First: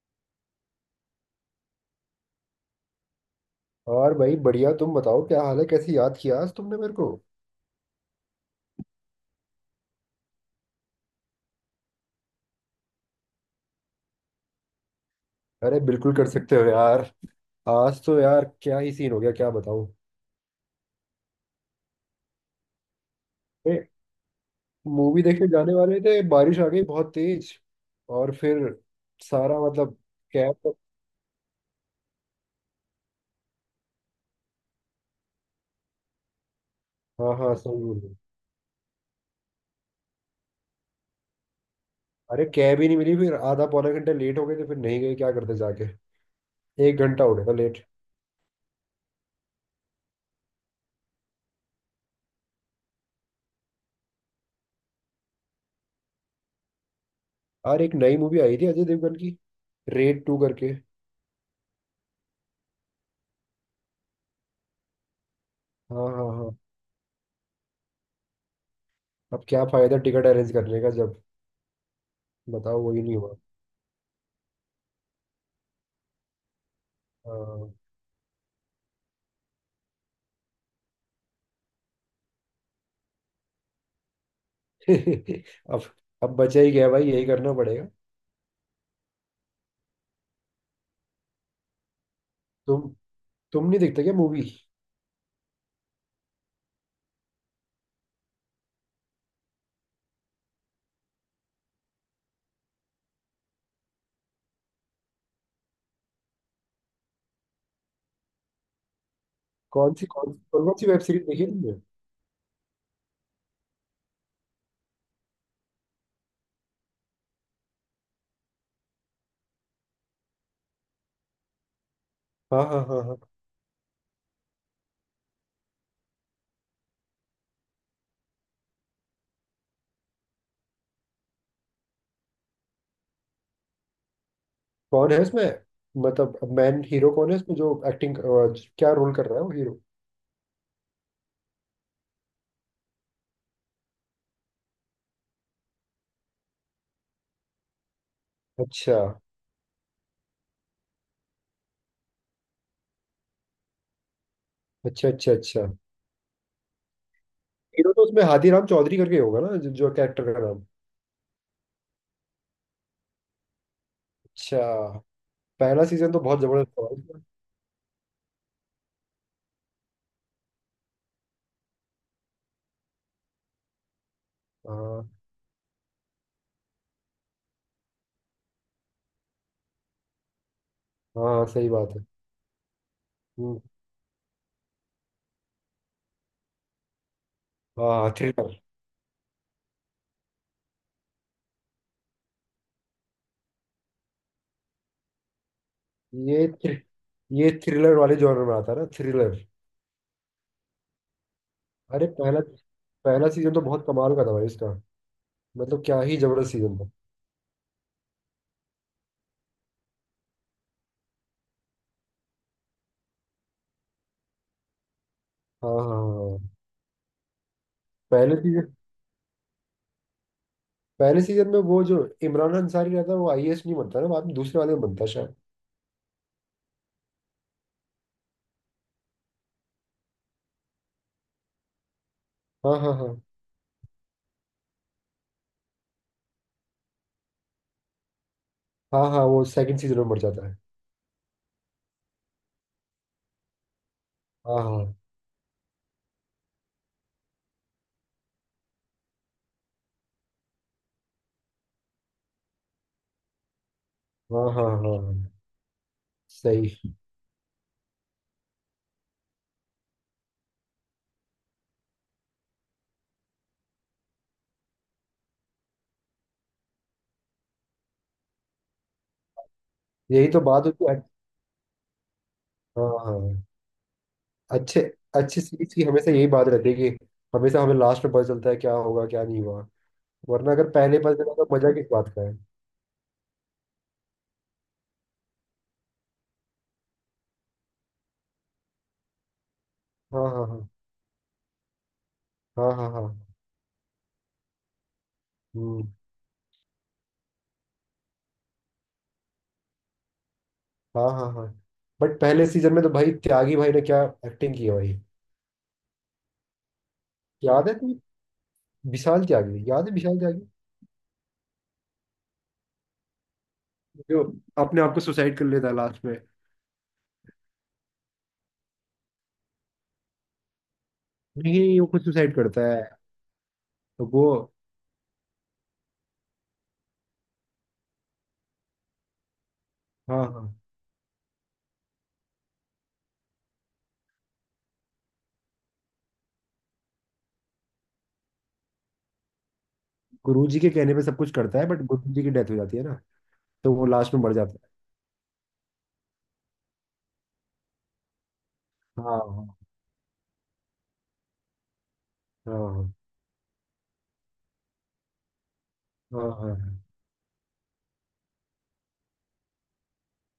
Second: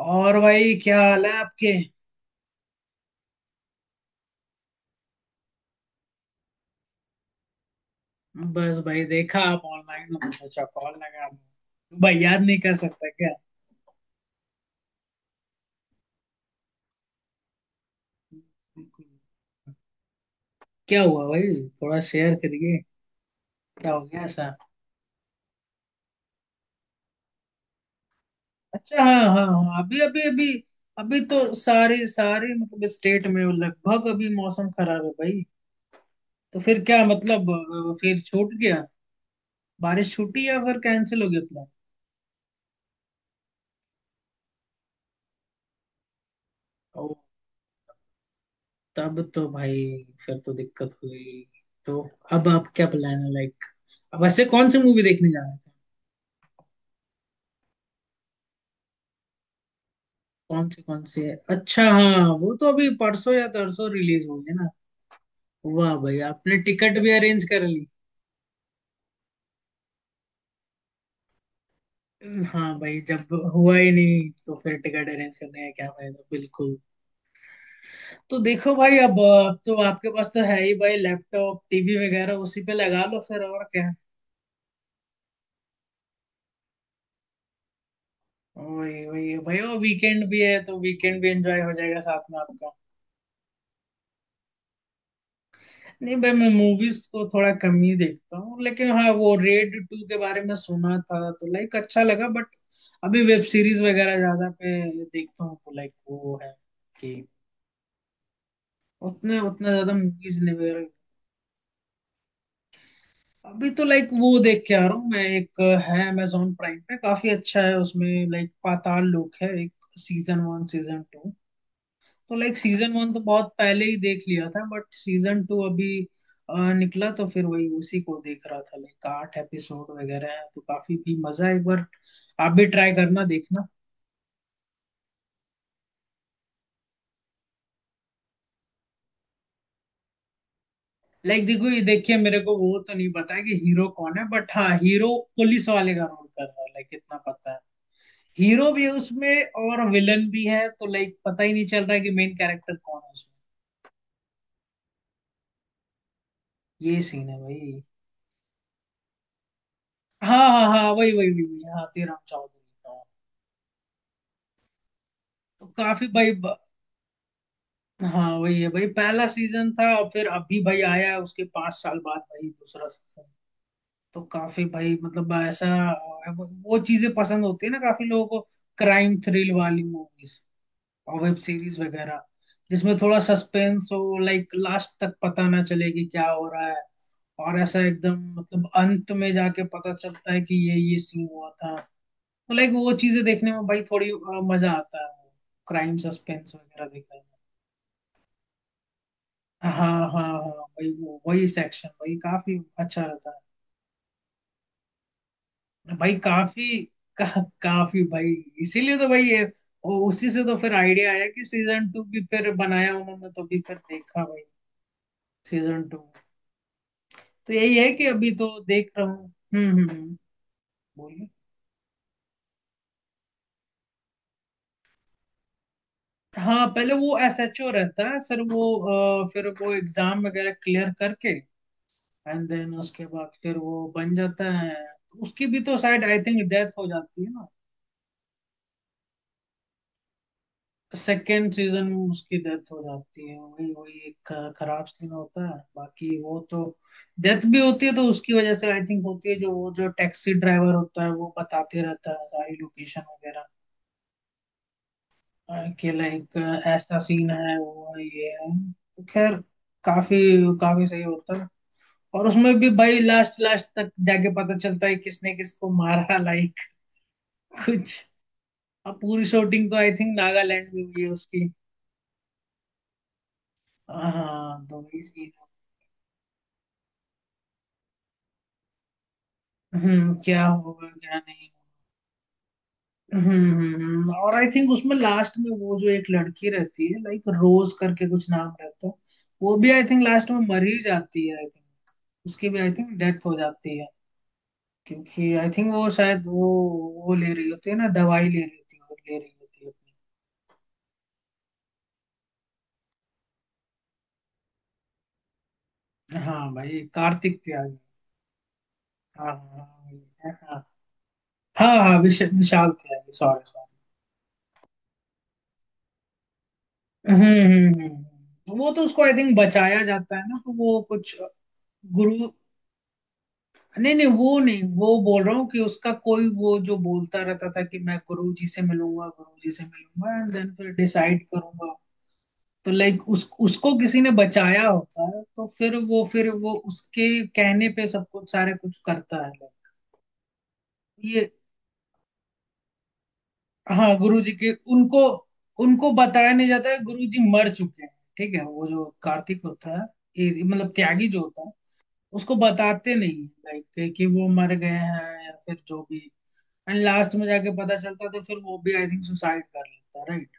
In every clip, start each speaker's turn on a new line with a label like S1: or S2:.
S1: और भाई, क्या हाल है आपके?
S2: और भाई बढ़िया। तुम बताओ, क्या हाल है? कैसे याद किया आज तुमने मेरे को?
S1: बस भाई, देखा आप ऑनलाइन हो तो सोचा कॉल लगा लूं। भाई याद नहीं कर सकता क्या?
S2: अरे बिल्कुल कर सकते हो यार। आज तो यार क्या ही
S1: बिल्कुल।
S2: सीन हो गया, क्या बताऊं।
S1: क्या हुआ भाई? थोड़ा शेयर करिए।
S2: ए,
S1: क्या हो गया ऐसा?
S2: मूवी देखने जाने वाले थे, बारिश आ गई बहुत तेज। और फिर
S1: अच्छा, हाँ हाँ
S2: सारा
S1: हाँ,
S2: मतलब
S1: अभी अभी अभी।
S2: कैब।
S1: अभी तो सारी सारी मतलब स्टेट में लगभग अभी मौसम खराब है भाई। तो फिर क्या
S2: हाँ
S1: मतलब,
S2: हाँ, सही बोल रहे हो।
S1: फिर छूट गया। बारिश छूटी या फिर कैंसिल हो गया प्लान?
S2: अरे कैब ही नहीं मिली, फिर आधा पौना घंटा लेट हो गए थे, फिर नहीं गए, क्या करते जाके। 1 घंटा हो गया था लेट।
S1: तब तो भाई फिर तो दिक्कत हुई तो। अब आप क्या प्लान है, लाइक, अब ऐसे कौन से मूवी देखने जा रहे थे?
S2: और एक नई मूवी आई थी अजय देवगन की, रेड 2
S1: कौन
S2: करके।
S1: से कौन से? अच्छा हाँ, वो तो अभी परसों या तरसों रिलीज होंगे ना। वाह
S2: हाँ
S1: भाई,
S2: हाँ
S1: आपने
S2: हाँ।
S1: टिकट भी अरेंज कर ली!
S2: अब क्या फायदा टिकट अरेंज करने का जब,
S1: हाँ
S2: बताओ,
S1: भाई,
S2: वही नहीं
S1: जब
S2: हुआ।
S1: हुआ ही नहीं तो फिर टिकट अरेंज करने का क्या फायदा, बिल्कुल।
S2: हाँ।
S1: तो देखो भाई, अब तो आपके पास तो है ही भाई, लैपटॉप टीवी वगैरह, उसी पे लगा लो फिर, और क्या।
S2: अब अब बचा ही गया भाई, यही करना पड़ेगा।
S1: वही वही भाई, वो वीकेंड भी है तो वीकेंड भी एंजॉय हो जाएगा साथ में आपका।
S2: तुम तुम नहीं देखते क्या मूवी?
S1: नहीं भाई, मैं मूवीज को थोड़ा कम ही देखता हूँ, लेकिन हाँ वो रेड टू के बारे में सुना था तो लाइक अच्छा लगा, बट अभी वेब सीरीज वगैरह ज्यादा पे देखता हूँ तो लाइक वो है कि उतने उतना ज्यादा
S2: कौन सी कौन
S1: मूवीज नहीं
S2: कौन कौन
S1: वगैरह।
S2: सी वेब सीरीज देखी है तुमने?
S1: अभी तो लाइक वो देख के आ रहा हूँ मैं, एक है, अमेजोन प्राइम पे काफी अच्छा है उसमें, लाइक पाताल लोक है एक, सीजन वन सीजन टू। तो लाइक
S2: हाँ हाँ
S1: सीजन
S2: हाँ
S1: वन तो
S2: हाँ।
S1: बहुत पहले ही देख लिया था बट सीजन टू अभी निकला तो फिर वही उसी को देख रहा था। लाइक 8 एपिसोड वगैरह हैं तो काफी भी मजा है, एक बार आप भी ट्राई करना, देखना।
S2: कौन है उसमें? मतलब मैन हीरो कौन है उसमें, जो एक्टिंग, क्या रोल कर रहा है वो हीरो?
S1: लाइक देखो, ये देखिए, मेरे को वो तो नहीं पता है कि हीरो कौन है, बट हाँ हीरो पुलिस वाले का रोल कर रहा है, लाइक इतना पता है। हीरो भी है
S2: अच्छा
S1: उसमें और विलन भी है तो लाइक पता ही नहीं चल रहा है कि मेन कैरेक्टर कौन है उसमें।
S2: अच्छा अच्छा। अच्छा,
S1: ये सीन है भाई।
S2: हीरो तो उसमें हाथीराम चौधरी करके होगा ना, जो, जो कैरेक्टर
S1: हाँ
S2: का नाम।
S1: हाँ हाँ, वही वही वही वही, हाँ, तेराम चौधरी का।
S2: अच्छा।
S1: तो
S2: पहला
S1: काफी
S2: सीजन तो
S1: भाई।
S2: बहुत जबरदस्त था भाई।
S1: हाँ वही है भाई, पहला सीजन था और फिर अभी भाई आया है उसके 5 साल बाद भाई, दूसरा सीजन। तो काफी भाई,
S2: हाँ
S1: मतलब ऐसा वो चीजें पसंद होती है ना काफी लोगों को, क्राइम थ्रिल वाली मूवीज और वेब
S2: हाँ, सही
S1: सीरीज
S2: बात है।
S1: वगैरह, जिसमें थोड़ा
S2: हम्म।
S1: सस्पेंस हो, लाइक लास्ट तक पता ना चले कि क्या हो रहा है। और ऐसा
S2: हाँ
S1: एकदम
S2: थ्रिलर।
S1: मतलब अंत में जाके पता चलता है कि ये सीन हुआ था। तो लाइक वो चीजें देखने में भाई थोड़ी मजा आता है, क्राइम
S2: ये
S1: सस्पेंस
S2: थ्रि,
S1: वगैरह देखने में।
S2: ये थ्रिलर वाले जॉनर में आता है ना, थ्रिलर।
S1: हाँ हाँ हाँ, वही सेक्शन
S2: अरे
S1: भाई
S2: पहला
S1: काफी अच्छा
S2: पहला
S1: रहता
S2: सीजन तो बहुत कमाल का था भाई इसका, मतलब
S1: है
S2: क्या
S1: भाई,
S2: ही जबरदस्त
S1: काफी
S2: सीजन था।
S1: का, काफी भाई। इसीलिए तो भाई ये, और उसी से तो फिर आइडिया आया कि सीजन टू भी फिर बनाया उन्होंने, तो भी फिर देखा भाई
S2: हाँ
S1: सीजन
S2: हाँ
S1: टू।
S2: हाँ।
S1: तो यही है कि अभी
S2: पहले
S1: तो
S2: सीजन
S1: देख रहा हूँ। हम्म हम्म हम्म,
S2: पहले
S1: बोलिए।
S2: सीजन में वो जो इमरान अंसारी रहता है, वो आईएएस नहीं बनता ना, बाद में दूसरे वाले में बनता है शायद।
S1: हाँ, पहले वो एसएचओ रहता है, फिर वो एग्जाम वगैरह क्लियर करके एंड देन
S2: हाँ हाँ
S1: उसके
S2: हाँ
S1: बाद फिर वो बन जाता है। उसकी भी तो शायद आई थिंक डेथ हो जाती है।
S2: हाँ। हाँ, वो सेकंड सीजन में मर जाता है।
S1: सेकेंड सीजन में उसकी डेथ हो जाती है, वही वही, एक
S2: हाँ
S1: खराब
S2: हाँ
S1: सीन होता है, बाकी वो तो डेथ भी होती है तो उसकी वजह से आई थिंक होती है, जो वो जो टैक्सी ड्राइवर होता है वो बताते रहता है सारी लोकेशन वगैरह।
S2: हाँ हाँ हाँ हाँ।
S1: कि लाइक
S2: सही।
S1: ऐसा सीन है, वो है, ये है, तो खैर काफी काफी सही होता है। और उसमें भी भाई लास्ट लास्ट तक जाके पता चलता है किसने किसको मारा लाइक कुछ। अब पूरी शूटिंग तो आई थिंक
S2: यही तो बात
S1: नागालैंड में
S2: होती है।
S1: हुई है उसकी।
S2: हाँ हाँ।
S1: हाँ तो
S2: अच्छे,
S1: वही सीन।
S2: अच्छे सीरीज की हमेशा यही बात रहती है कि हमेशा हमें लास्ट में पता चलता है क्या होगा, क्या नहीं हुआ।
S1: हम्म, क्या
S2: वरना अगर
S1: होगा
S2: पहले पता
S1: क्या
S2: चला
S1: नहीं।
S2: तो मजा किस बात का है।
S1: और आई थिंक उसमें लास्ट में वो जो एक लड़की रहती है, लाइक रोज करके कुछ नाम रहता है, वो भी आई थिंक
S2: हाँ
S1: लास्ट में
S2: हाँ
S1: मर
S2: हाँ
S1: ही जाती है, आई थिंक। उसकी भी
S2: हाँ
S1: आई
S2: हाँ
S1: थिंक
S2: हाँ।
S1: डेथ हो जाती है। क्योंकि आई थिंक वो
S2: हम्म।
S1: शायद वो ले रही होती है ना दवाई, ले रही होती है और ले रही होती है अपनी।
S2: हाँ हाँ हाँ। बट पहले सीजन में तो भाई त्यागी भाई ने क्या एक्टिंग की है भाई।
S1: हाँ भाई कार्तिक
S2: याद है
S1: त्यागी।
S2: तुम्हें? विशाल
S1: हाँ
S2: त्यागी,
S1: हाँ।
S2: याद है विशाल
S1: हाँ
S2: त्यागी,
S1: हाँ। हाँ हाँ, विशाल त्यागी, सॉरी सॉरी।
S2: जो अपने आप को सुसाइड कर लेता है लास्ट में।
S1: हम्म हम्म हम्म, वो तो उसको आई थिंक बचाया जाता है ना, तो वो कुछ,
S2: नहीं, वो खुद
S1: गुरु।
S2: सुसाइड करता है।
S1: नहीं नहीं,
S2: तो वो,
S1: वो नहीं, वो बोल रहा हूँ कि उसका कोई वो, जो बोलता रहता था कि मैं गुरु जी से मिलूंगा, गुरु जी से मिलूंगा,
S2: हाँ
S1: एंड
S2: हाँ,
S1: देन फिर डिसाइड करूंगा। तो लाइक उस उसको किसी ने बचाया होता है, तो फिर वो उसके कहने पे सब कुछ सारे कुछ करता है।
S2: गुरु जी के कहने पे सब
S1: ये,
S2: कुछ करता है, बट गुरु जी की डेथ हो जाती है ना, तो वो
S1: हाँ
S2: लास्ट
S1: गुरु
S2: में
S1: जी
S2: मर
S1: के,
S2: जाता
S1: उनको, उनको बताया नहीं जाता है गुरु जी मर चुके हैं। ठीक है, वो जो
S2: है। हाँ
S1: कार्तिक
S2: हाँ
S1: होता है, मतलब त्यागी जो होता है, उसको
S2: हाँ
S1: बताते नहीं लाइक कि वो मर गए हैं या फिर जो भी।
S2: हाँ हाँ हाँ।
S1: एंड लास्ट में जाके पता चलता तो फिर वो भी आई थिंक सुसाइड कर लेता, राइट।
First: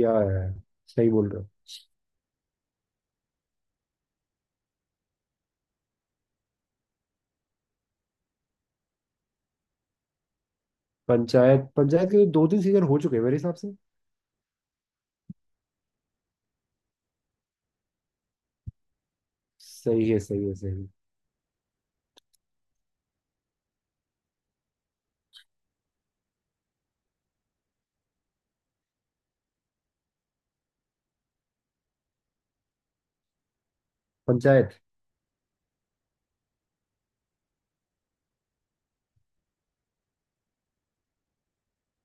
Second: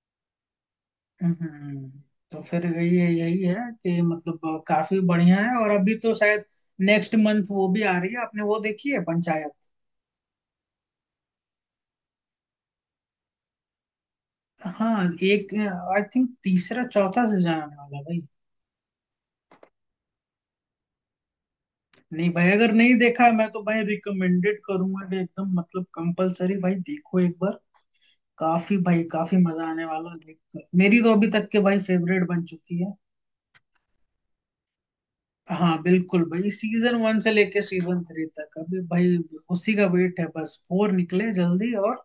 S2: या है, सही बोल रहे हो।
S1: हम्म। तो फिर यही है कि मतलब, काफी बढ़िया है। और अभी तो शायद नेक्स्ट मंथ वो भी आ रही है, आपने वो देखी है पंचायत?
S2: पंचायत, पंचायत के दो तीन सीजन हो चुके हैं मेरे हिसाब से।
S1: हाँ एक, आई थिंक तीसरा चौथा सीजन आने वाला है भाई।
S2: सही है सही है सही है।
S1: नहीं भाई, अगर नहीं देखा है, मैं तो भाई रिकमेंडेड करूंगा कि एकदम मतलब कंपलसरी भाई देखो एक बार, काफी भाई, काफी मजा आने वाला है देख कर। मेरी तो अभी तक के भाई फेवरेट बन चुकी है।
S2: पंचायत।
S1: हाँ बिल्कुल भाई, सीजन वन से लेके सीजन थ्री तक अभी भाई, उसी का वेट है, बस फोर निकले जल्दी और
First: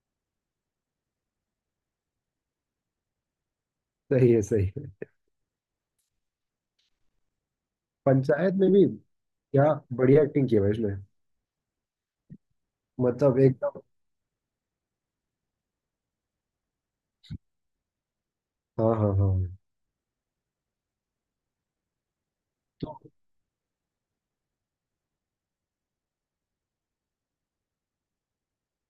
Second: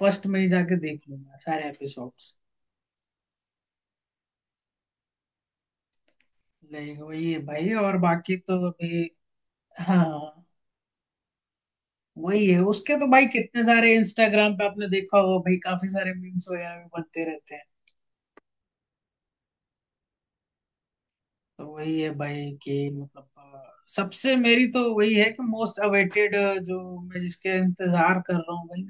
S1: फर्स्ट में ही जाके देख लूंगा सारे एपिसोड्स।
S2: सही है सही है।
S1: लाइक वही है भाई, और बाकी
S2: पंचायत
S1: तो
S2: में भी
S1: अभी।
S2: क्या बढ़िया
S1: हाँ
S2: एक्टिंग की है भाई उसने।
S1: वही है, उसके तो भाई
S2: मतलब
S1: कितने
S2: एकदम।
S1: सारे, इंस्टाग्राम पे आपने देखा होगा भाई, काफी सारे मीम्स वगैरह भी बनते रहते हैं।
S2: हाँ हाँ हाँ।
S1: तो वही है भाई कि
S2: तो
S1: मतलब, सबसे मेरी तो वही है कि मोस्ट अवेटेड, जो मैं जिसके इंतजार कर रहा हूँ भाई।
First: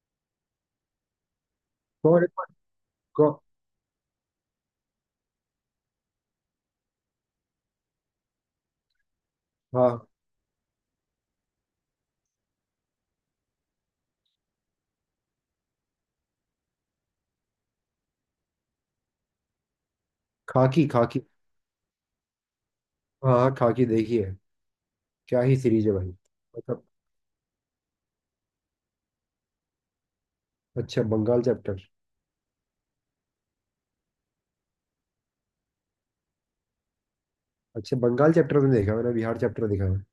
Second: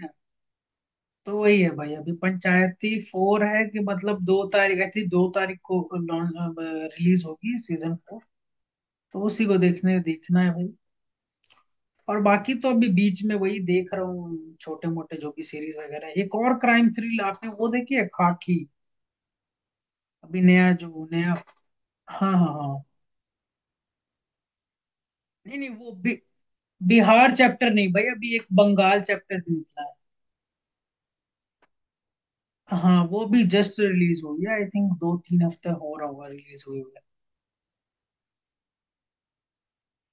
S1: तो वही है भाई, अभी
S2: कौन
S1: पंचायती
S2: कौन।
S1: फोर है कि मतलब 2 तारीख आई थी, 2 तारीख को रिलीज होगी सीजन फोर, तो उसी को देखने
S2: हाँ,
S1: देखना है भाई। और बाकी तो अभी बीच में वही देख रहा हूँ छोटे मोटे जो भी सीरीज वगैरह है, एक और क्राइम थ्रिल, आपने वो देखी है खाकी, अभी नया
S2: खाकी
S1: जो
S2: खाकी।
S1: नया? हाँ हाँ हाँ।
S2: हाँ हाँ, खाकी देखी है। क्या ही
S1: नहीं नहीं,
S2: सीरीज
S1: वो
S2: है भाई, मतलब।
S1: बिहार चैप्टर नहीं भाई, अभी एक बंगाल चैप्टर निकला है।
S2: अच्छा, बंगाल चैप्टर।
S1: हाँ वो भी जस्ट रिलीज हुई है, आई थिंक 2-3 हफ्ते हो रहा होगा रिलीज हुई।
S2: अच्छा, बंगाल चैप्टर तो नहीं देखा मैंने, बिहार चैप्टर देखा है।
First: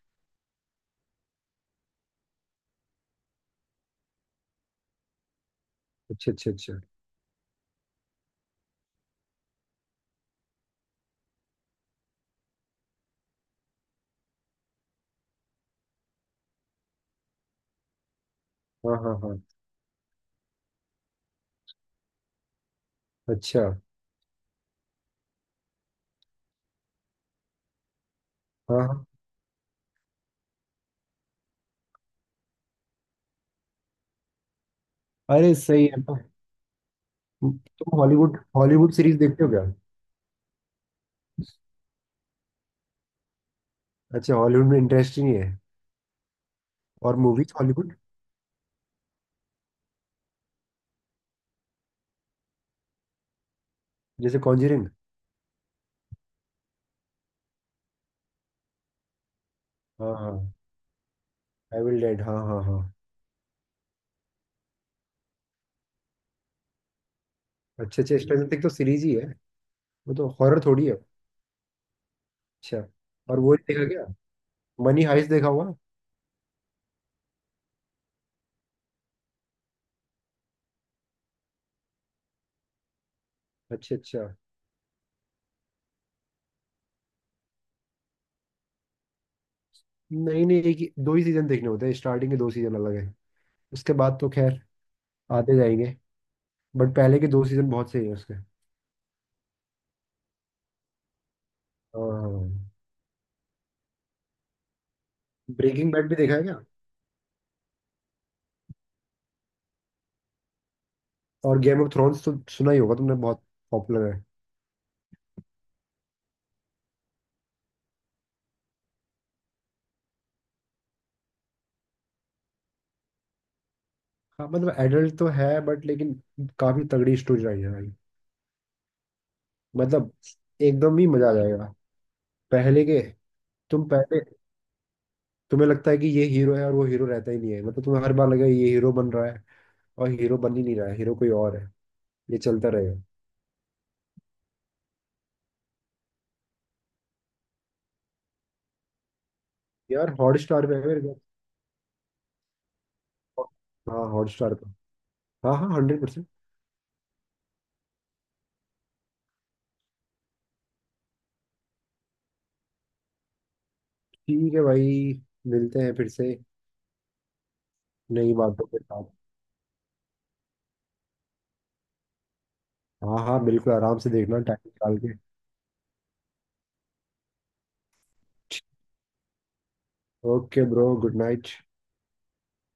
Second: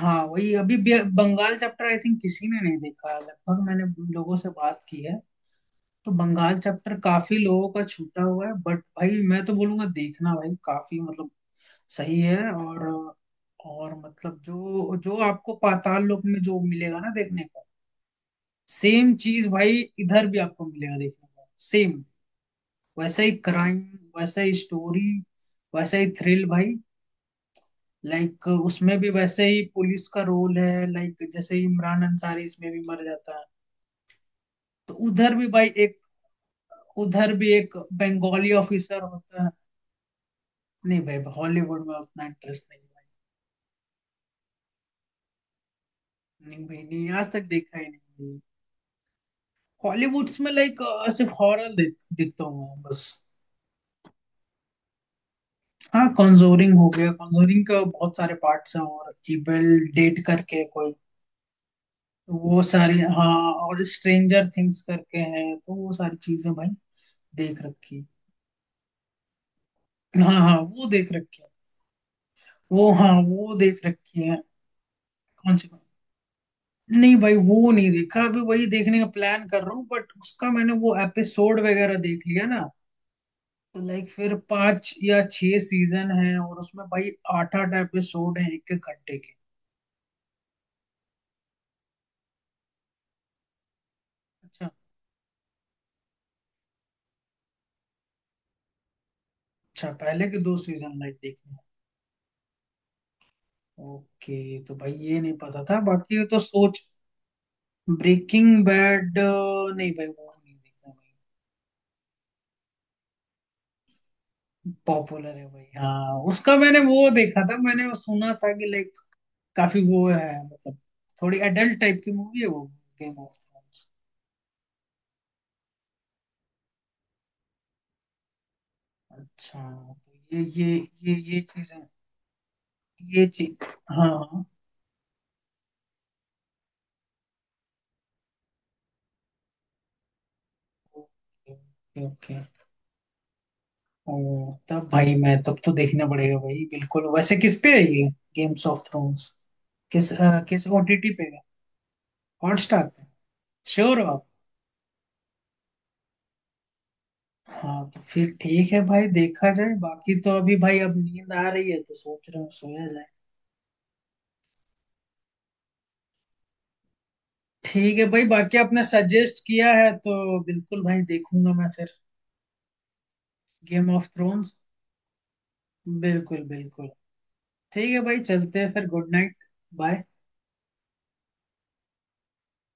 S1: हाँ वही, अभी बंगाल चैप्टर आई थिंक किसी ने नहीं देखा है लगभग, मैंने लोगों से बात की है, तो
S2: अच्छा अच्छा
S1: बंगाल
S2: अच्छा।
S1: चैप्टर काफी लोगों का छूटा हुआ है, बट भाई मैं तो बोलूंगा देखना भाई, काफी मतलब सही है। और मतलब जो जो आपको पाताल लोक में जो मिलेगा ना देखने को,
S2: हाँ
S1: सेम
S2: हाँ हाँ।
S1: चीज भाई इधर भी आपको मिलेगा देखने को, सेम वैसा ही
S2: अच्छा।
S1: क्राइम, वैसा ही स्टोरी, वैसा ही थ्रिल भाई। लाइक
S2: हाँ
S1: उसमें
S2: हाँ।
S1: भी वैसे ही पुलिस का रोल है, लाइक जैसे इमरान अंसारी इसमें भी मर जाता है। तो उधर भी
S2: अरे
S1: भाई
S2: सही
S1: एक,
S2: है। तो
S1: उधर भी एक
S2: तुम Hollywood
S1: Bengali
S2: Hollywood
S1: officer
S2: series
S1: होता
S2: देखते
S1: है।
S2: हो क्या?
S1: नहीं भाई, हॉलीवुड में उतना इंटरेस्ट नहीं है।
S2: अच्छा, हॉलीवुड में इंटरेस्ट ही नहीं है।
S1: भाई नहीं भाई नहीं,
S2: और
S1: आज तक
S2: मूवीज
S1: देखा ही
S2: हॉलीवुड।
S1: नहीं। हॉलीवुड्स में लाइक सिर्फ हॉरर देखता हूँ मैं, बस।
S2: जैसे कॉन्जरिंग।
S1: हाँ, कॉन्जोरिंग हो गया, कॉन्जोरिंग का बहुत सारे पार्ट्स हैं, और इविल
S2: हाँ
S1: डेट
S2: हाँ,
S1: करके कोई,
S2: आई विल डेड,
S1: तो
S2: हाँ
S1: वो
S2: हाँ हाँ।
S1: सारी, हाँ। और स्ट्रेंजर थिंग्स करके हैं, तो वो सारी चीजें भाई देख
S2: अच्छा
S1: रखी।
S2: अच्छा, स्ट्रेंजर थिंग्स तो सीरीज ही है, वो तो
S1: हाँ हाँ,
S2: हॉरर थोड़ी
S1: वो
S2: है।
S1: देख रखी है।
S2: अच्छा।
S1: वो, हाँ
S2: और
S1: वो
S2: वो नहीं
S1: देख
S2: देखा क्या,
S1: रखी है।
S2: मनी हाइस्ट देखा
S1: कौन सी
S2: हुआ?
S1: कौन? नहीं भाई वो नहीं देखा, अभी वही देखने का प्लान कर रहा हूँ, बट उसका मैंने वो एपिसोड वगैरह देख लिया ना,
S2: अच्छा
S1: लाइक
S2: अच्छा।
S1: फिर 5 या 6 सीजन है और उसमें भाई आठ आठ एपिसोड है एक एक घंटे के।
S2: नहीं नहीं, एक ही दो ही सीजन देखने होते हैं, स्टार्टिंग के दो सीजन अलग है, उसके बाद तो खैर
S1: अच्छा
S2: आते जाएंगे। बट पहले के दो सीजन बहुत सही है उसके।
S1: अच्छा, पहले के दो सीजन लाइक देखने
S2: हाँ।
S1: हैं। ओके, तो भाई ये नहीं पता था,
S2: ब्रेकिंग बैड भी
S1: बाकी
S2: देखा
S1: तो
S2: है क्या?
S1: सोच। ब्रेकिंग बैड नहीं भाई, वो नहीं देखा भाई।
S2: और गेम ऑफ थ्रोन्स तो सुना ही होगा तुमने, बहुत पॉपुलर है।
S1: पॉपुलर है भाई, हाँ उसका मैंने वो देखा था, मैंने वो सुना था कि like काफी वो है मतलब, थोड़ी एडल्ट टाइप की मूवी है वो, गेम ऑफ थ्रोन्स।
S2: हाँ, मतलब एडल्ट तो है बट लेकिन काफी तगड़ी स्टोरी लाइन है भाई,
S1: अच्छा,
S2: मतलब
S1: तो ये ये
S2: एकदम ही
S1: ये
S2: मजा आ
S1: ये
S2: जाएगा।
S1: चीजें,
S2: पहले के
S1: ये चीज,
S2: तुम पहले
S1: हाँ,
S2: तुम्हें लगता है कि ये हीरो है और वो हीरो रहता ही नहीं है, मतलब तुम्हें हर बार लगेगा ये हीरो बन रहा है और हीरो बन ही नहीं रहा है, हीरो कोई
S1: ओके
S2: और है, ये
S1: ओके।
S2: चलता रहेगा।
S1: ओ तब भाई, मैं तब तो देखना पड़ेगा भाई, बिल्कुल। वैसे किस पे है ये गेम्स ऑफ थ्रोन्स,
S2: यार
S1: किस
S2: हॉट
S1: अ,
S2: स्टार
S1: किस
S2: पे है मेरे
S1: ओटीटी
S2: को।
S1: पे है? हॉटस्टार पे? श्योर
S2: हाँ,
S1: हो आप?
S2: हॉट स्टार पे। हाँ हाँ, 100%।
S1: हाँ, तो फिर ठीक है भाई, देखा जाए। बाकी तो अभी भाई अब नींद आ रही है तो सोच रहा हूँ सोया जाए।
S2: ठीक है भाई, मिलते हैं फिर से
S1: ठीक है भाई,
S2: नई
S1: बाकी
S2: बातों के
S1: आपने
S2: साथ।
S1: सजेस्ट किया है तो बिल्कुल भाई देखूंगा मैं फिर,
S2: हाँ हाँ बिल्कुल,
S1: गेम
S2: आराम
S1: ऑफ
S2: से देखना
S1: थ्रोन्स,
S2: टाइम निकाल के।
S1: बिल्कुल बिल्कुल। ठीक है भाई, चलते हैं फिर, good night. Bye.
S2: Okay bro, good night.